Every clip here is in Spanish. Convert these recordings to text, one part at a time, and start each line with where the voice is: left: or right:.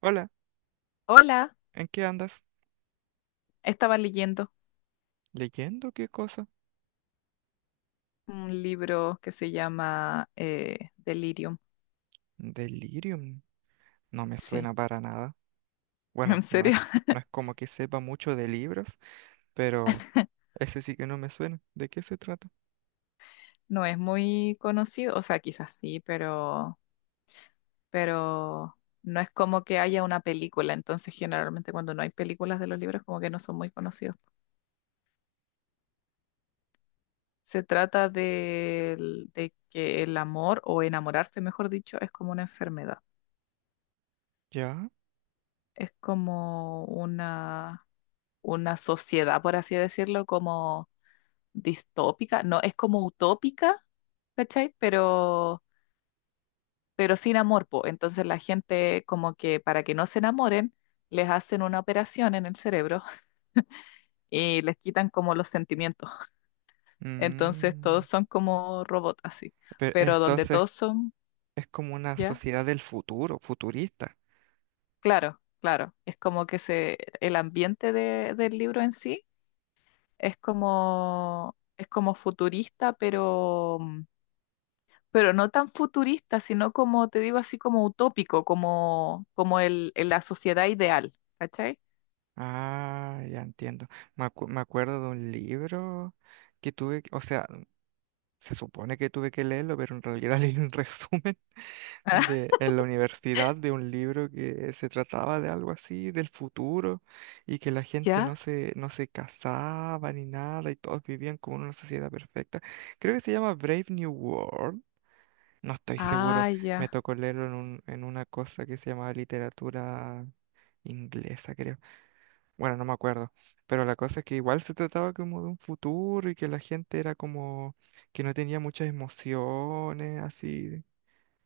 right: Hola,
left: Hola,
right: ¿en qué andas?
left: estaba leyendo
right: ¿Leyendo qué cosa?
left: un libro que se llama Delirium.
right: Delirium. No me
left: Sí,
right: suena para nada. Bueno,
left: en
right: no es,
left: serio,
right: no es como que sepa mucho de libros, pero ese sí que no me suena. ¿De qué se trata?
left: no es muy conocido, o sea, quizás sí, pero no es como que haya una película, entonces generalmente cuando no hay películas de los libros como que no son muy conocidos. Se trata de que el amor o enamorarse, mejor dicho, es como una enfermedad,
right: ¿Ya?
left: es como una sociedad, por así decirlo, como distópica, no, es como utópica, ¿cachai? Pero sin amor, po. Entonces la gente como que para que no se enamoren, les hacen una operación en el cerebro y les quitan como los sentimientos. Entonces
right: Mm.
left: todos son como robots así,
right: Pero
left: pero donde
right: entonces
left: todos son,
right: es como una
left: ¿ya?
right: sociedad del futuro, futurista.
left: Claro, claro, es como que el ambiente del libro en sí es como futurista, pero no tan futurista, sino como te digo, así como utópico, como la sociedad ideal, ¿cachai?
right: Ah, ya entiendo. Me acuerdo de un libro que tuve, o sea, se supone que tuve que leerlo, pero en realidad leí un resumen de, en la universidad de un libro que se trataba de algo así, del futuro, y que la gente no
left: ¿Ya?
right: se, no se casaba ni nada, y todos vivían como en una sociedad perfecta. Creo que se llama Brave New World. No estoy seguro.
left: Ah,
right: Me
left: ya.
right: tocó leerlo en un, en una cosa que se llamaba literatura inglesa, creo. Bueno, no me acuerdo. Pero la cosa es que igual se trataba como de un futuro y que la gente era como que no tenía muchas emociones, así.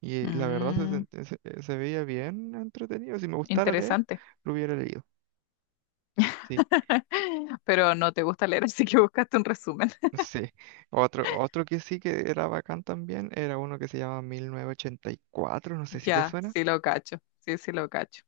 right: Y la verdad se,
left: Mm,
right: sent- se, eh, se veía bien entretenido. Si me gustara leer,
left: interesante.
right: lo hubiera leído. Sí,
left: Pero no te gusta leer, así que buscaste un resumen.
right: sí. Otro que sí que era bacán también era uno que se llama 1984, no sé si te
left: Ya,
right: suena.
left: sí lo cacho, sí, sí lo cacho.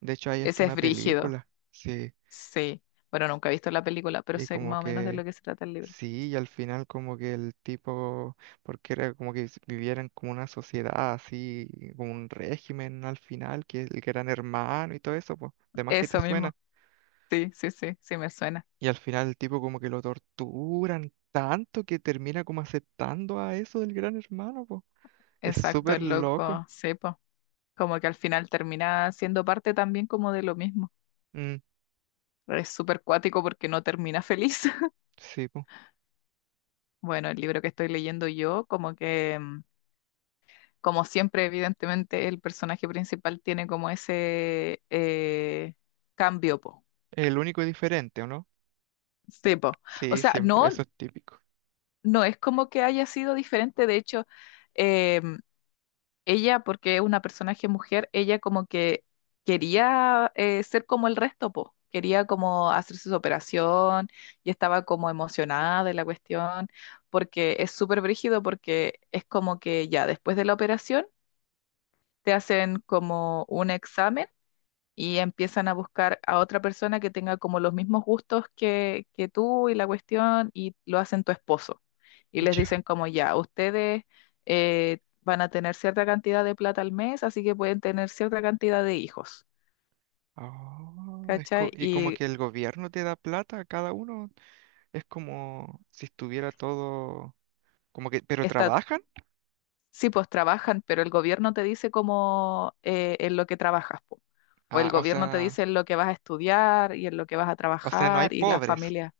right: De hecho, hay hasta
left: Ese es
right: una
left: brígido,
right: película. Sí,
left: sí. Bueno, nunca he visto la película, pero
right: y
left: sé
right: como
left: más o menos de lo
right: que
left: que se trata el libro.
right: sí, y al final como que el tipo, porque era como que vivieran como una sociedad así, como un régimen al final, que eran hermanos y todo eso, pues, de más que te
left: Eso
right: suena.
left: mismo, sí, sí, sí, sí me suena.
right: Y al final el tipo como que lo torturan tanto que termina como aceptando a eso del gran hermano, po. Es
left: Exacto,
right: súper
left: el
right: loco.
left: loco, sí, como que al final termina siendo parte también como de lo mismo.
right: Mm,
left: Es súper cuático porque no termina feliz.
right: sí, po.
left: Bueno, el libro que estoy leyendo yo, como que, como siempre, evidentemente, el personaje principal tiene como ese cambio, po.
right: El único y diferente, ¿o no?
left: Sí, po. O
right: Sí,
left: sea,
right: siempre,
left: no,
right: eso es típico.
left: no es como que haya sido diferente, de hecho, em, ella, porque es una personaje mujer, ella como que quería ser como el resto, po. Quería como hacerse su operación y estaba como emocionada de la cuestión, porque es súper brígido, porque es como que ya después de la operación te hacen como un examen y empiezan a buscar a otra persona que tenga como los mismos gustos que tú y la cuestión y lo hacen tu esposo. Y les
right: Ya.
left: dicen como ya, ustedes van a tener cierta cantidad de plata al mes, así que pueden tener cierta cantidad de hijos,
right: Oh,
left: ¿cachai?
right: y como
left: Y
right: que el gobierno te da plata a cada uno, es como si estuviera todo, como que, pero
left: está,
right: trabajan,
left: sí, pues trabajan, pero el gobierno te dice como en lo que trabajas, po. O el
right: ah, o
left: gobierno te dice
right: sea,
left: en lo que vas a estudiar y en lo que vas a
right: no hay
left: trabajar y la
right: pobres,
left: familia.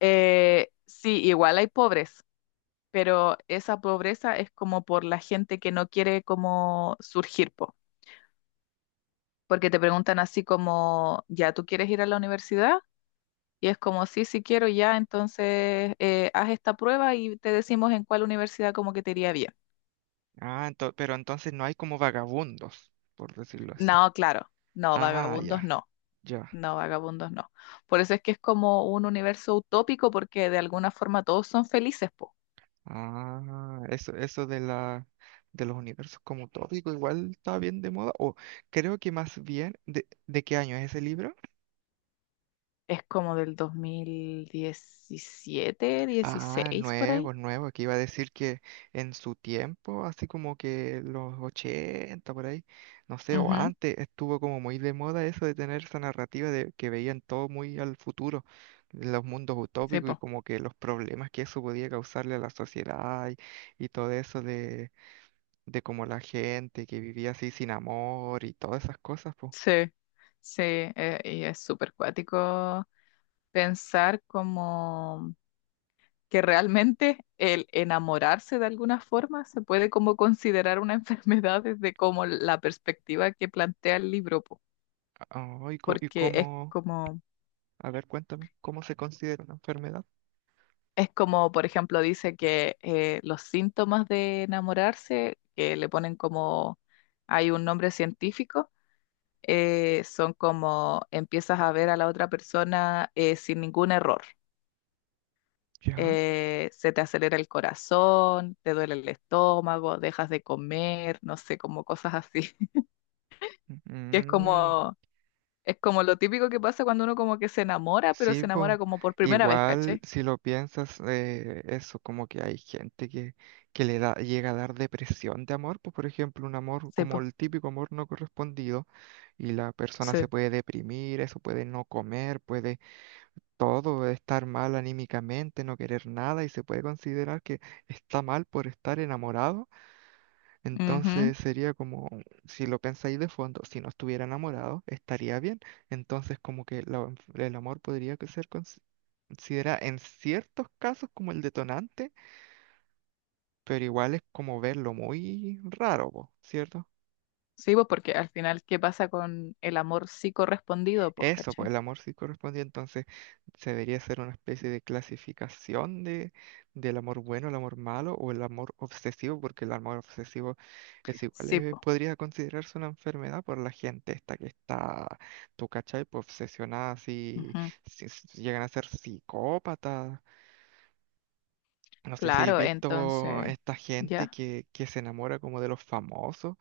left: Sí, igual hay pobres, pero esa pobreza es como por la gente que no quiere como surgir, po. Porque te preguntan así como, ya, ¿tú quieres ir a la universidad? Y es como, sí, sí quiero, ya, entonces haz esta prueba y te decimos en cuál universidad como que te iría bien.
right: ah, pero entonces no hay como vagabundos, por decirlo así.
left: No, claro, no,
right: Ah,
left: vagabundos
right: ya,
left: no,
right: ya.
left: no, vagabundos no. Por eso es que es como un universo utópico porque de alguna forma todos son felices, po.
right: Ah, eso de los universos como tópico igual está bien de moda. O creo que más bien, ¿de qué año es ese libro?
left: Es como del 2017
right: Ah,
left: 16 por
right: nuevo,
left: ahí.
right: nuevo, que iba a decir que en su tiempo, así como que los 80 por ahí, no sé, o
left: Ujú,
right: antes, estuvo como muy de moda eso de tener esa narrativa de que veían todo muy al futuro, los mundos
left: sí,
right: utópicos y
left: po.
right: como que los problemas que eso podía causarle a la sociedad y todo eso de cómo la gente que vivía así sin amor y todas esas cosas, pues.
left: Sí, sí, y es súper cuático pensar como que realmente el enamorarse de alguna forma se puede como considerar una enfermedad desde como la perspectiva que plantea el libro, po,
right: Ah, y
left: porque es
right: cómo,
left: como,
right: a ver, cuéntame, ¿cómo se considera una enfermedad?
left: es como, por ejemplo, dice que los síntomas de enamorarse, que le ponen como, hay un nombre científico, son como empiezas a ver a la otra persona sin ningún error
right: ¿Ya?
left: se te acelera el corazón, te duele el estómago, dejas de comer, no sé, como cosas así. Que es
right: Mm,
left: como lo típico que pasa cuando uno como que se enamora, pero
right: sí,
left: se
right: pues,
left: enamora como por primera vez,
right: igual
left: ¿caché?
right: si lo piensas, eso como que hay gente que le da, llega a dar depresión de amor, pues por ejemplo, un amor
left: Sí,
right: como
left: pues,
right: el típico amor no correspondido y la persona se
left: sí.
right: puede deprimir, eso puede no comer, puede todo, estar mal anímicamente, no querer nada y se puede considerar que está mal por estar enamorado.
left: Ujú.
right: Entonces sería como, si lo pensáis de fondo, si no estuviera enamorado, estaría bien. Entonces como que la- el amor podría que ser considerado en ciertos casos como el detonante, pero igual es como verlo muy raro, po, ¿cierto?
left: Sí, pues porque al final, ¿qué pasa con el amor sí correspondido? Pues,
right: Eso, pues
left: ¿cachai?
right: el amor sí corresponde entonces se debería hacer una especie de clasificación de, del amor bueno, el amor malo o el amor obsesivo, porque el amor obsesivo es igual,
left: Sí, pues.
right: podría considerarse una enfermedad por la gente esta que está, tú cachai, pues obsesionada, así,
left: Ujú.
right: si, si llegan a ser psicópatas. No sé si habéis
left: Claro,
right: visto
left: entonces,
right: esta gente
left: ya.
right: que se enamora como de los famosos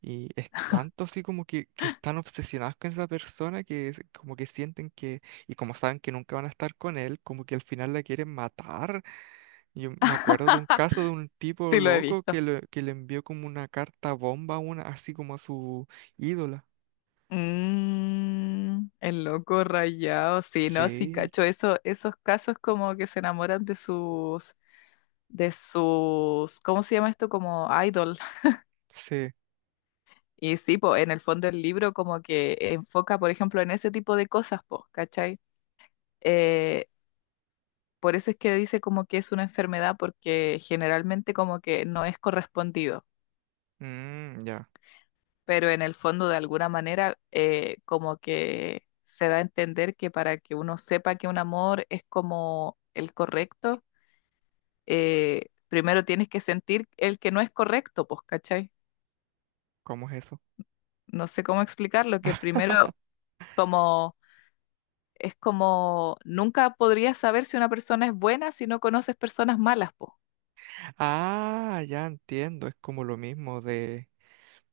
right: y es tanto así como que están obsesionados con esa persona que es como que sienten que, y como saben que nunca van a estar con él, como que al final la quieren matar. Yo me acuerdo de un caso de un tipo
left: Sí lo he
right: loco
left: visto.
right: que le envió como una carta bomba, a una, así como a su ídola.
left: Mm, el loco rayado, sí, no, sí,
right: Sí,
left: cacho, eso, esos casos como que se enamoran ¿cómo se llama esto? Como idol.
right: sí.
left: Y sí, po, en el fondo el libro como que enfoca, por ejemplo, en ese tipo de cosas, po, ¿cachai? Eh, por eso es que dice como que es una enfermedad, porque generalmente como que no es correspondido.
right: Mm, ya,
left: Pero en el fondo de alguna manera como que se da a entender que para que uno sepa que un amor es como el correcto, primero tienes que sentir el que no es correcto, pues, ¿cachai?
right: ¿cómo es eso?
left: No sé cómo explicarlo, que primero como es como nunca podrías saber si una persona es buena si no conoces personas malas, pues.
right: Ah, ya entiendo, es como lo mismo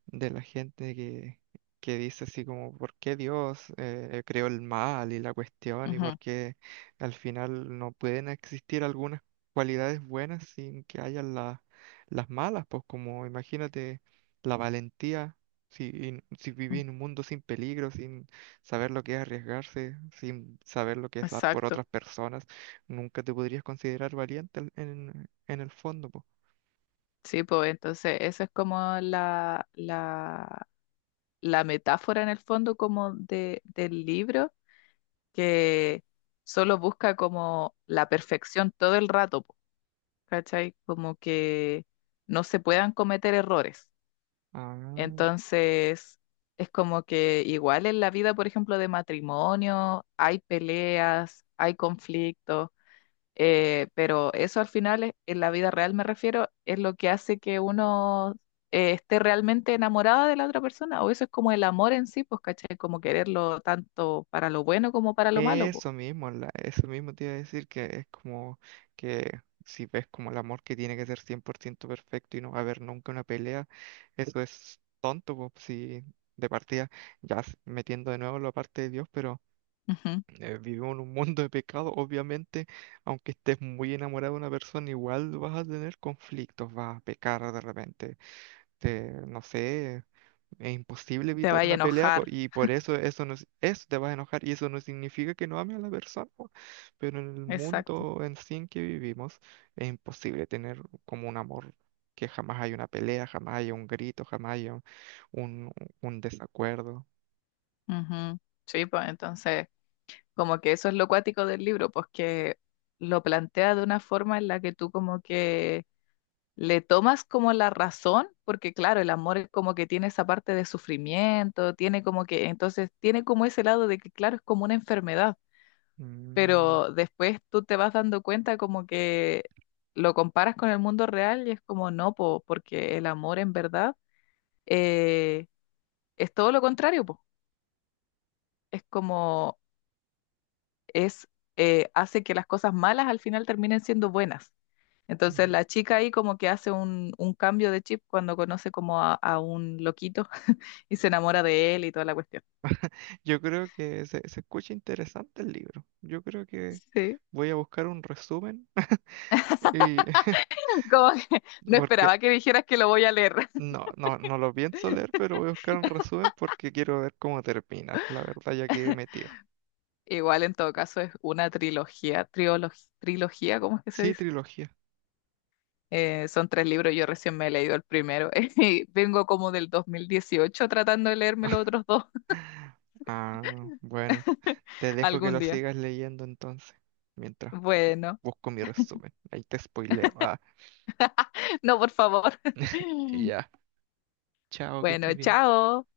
right: de la gente que dice así como, ¿por qué Dios creó el mal y la cuestión? ¿Y
left: Ujú,
right: por qué al final no pueden existir algunas cualidades buenas sin que haya la- las malas? Pues como imagínate la valentía, si, si viví
left: ujú,
right: en un mundo sin peligro, sin saber lo que es arriesgarse, sin saber lo que es dar por
left: exacto.
right: otras personas, nunca te podrías considerar valiente en el fondo, pues.
left: Sí, pues entonces eso es como la metáfora en el fondo como del libro que solo busca como la perfección todo el rato, po, ¿cachai? Como que no se puedan cometer errores. Entonces, es como que igual en la vida, por ejemplo, de matrimonio, hay peleas, hay conflictos, pero eso al final, en la vida real me refiero, es lo que hace que uno esté realmente enamorada de la otra persona, o eso es como el amor en sí, pues, ¿cachai? Como quererlo tanto para lo bueno como para lo malo,
right: Eso mismo, la- eso mismo te iba a decir que es como que si ves como el amor que tiene que ser 100% perfecto y no va a haber nunca una pelea, eso es tonto, po, si de partida, ya s- metiendo de nuevo la parte de Dios, pero
left: pues.
right: vivimos en un mundo de pecado, obviamente, aunque estés muy enamorado de una persona, igual vas a tener conflictos, vas a pecar de repente, te- no sé, es imposible
left: Te
right: evitar
left: vaya a
right: una pelea po,
left: enojar.
right: y por eso eso no, eso te vas a enojar y eso no significa que no ame a la persona, po. Pero en el
left: Exacto.
right: mundo en sí en que vivimos es imposible tener como un amor que jamás hay una pelea, jamás hay un grito, jamás hay un, un- un desacuerdo.
left: Ujú. Sí, pues entonces, como que eso es lo cuático del libro, pues que lo plantea de una forma en la que tú como que le tomas como la razón, porque claro, el amor es como que tiene esa parte de sufrimiento, tiene como que, entonces tiene como ese lado de que claro, es como una enfermedad,
right: Mm,
left: pero después tú te vas dando cuenta como que lo comparas con el mundo real y es como no, po, porque el amor en verdad eh, es todo lo contrario, po, es como es hace que las cosas malas al final terminen siendo buenas.
right: mm.
left: Entonces la chica ahí como que hace un cambio de chip cuando conoce como a un loquito y se enamora de él y toda la cuestión.
right: Yo creo que se escucha interesante el libro. Yo creo que
left: Sí,
right: voy a buscar un resumen y
left: como que no
right: porque
left: esperaba que dijeras que lo voy a leer.
right: no, no, no lo pienso leer, pero voy a buscar un resumen porque quiero ver cómo termina. La verdad, ya quedé metido.
left: Igual en todo caso es una trilogía, ¿cómo es que se
right: Sí,
left: dice?
right: trilogía.
left: Son tres libros, yo recién me he leído el primero y vengo como del 2018 tratando de leerme los otros dos
right: Ah, bueno, te dejo que
left: algún
right: lo
left: día.
right: sigas leyendo entonces, mientras
left: Bueno.
right: busco mi resumen. Ahí te spoileo. Ah,
left: No, por favor.
right: ya. Chao, que estés
left: Bueno,
right: bien.
left: chao.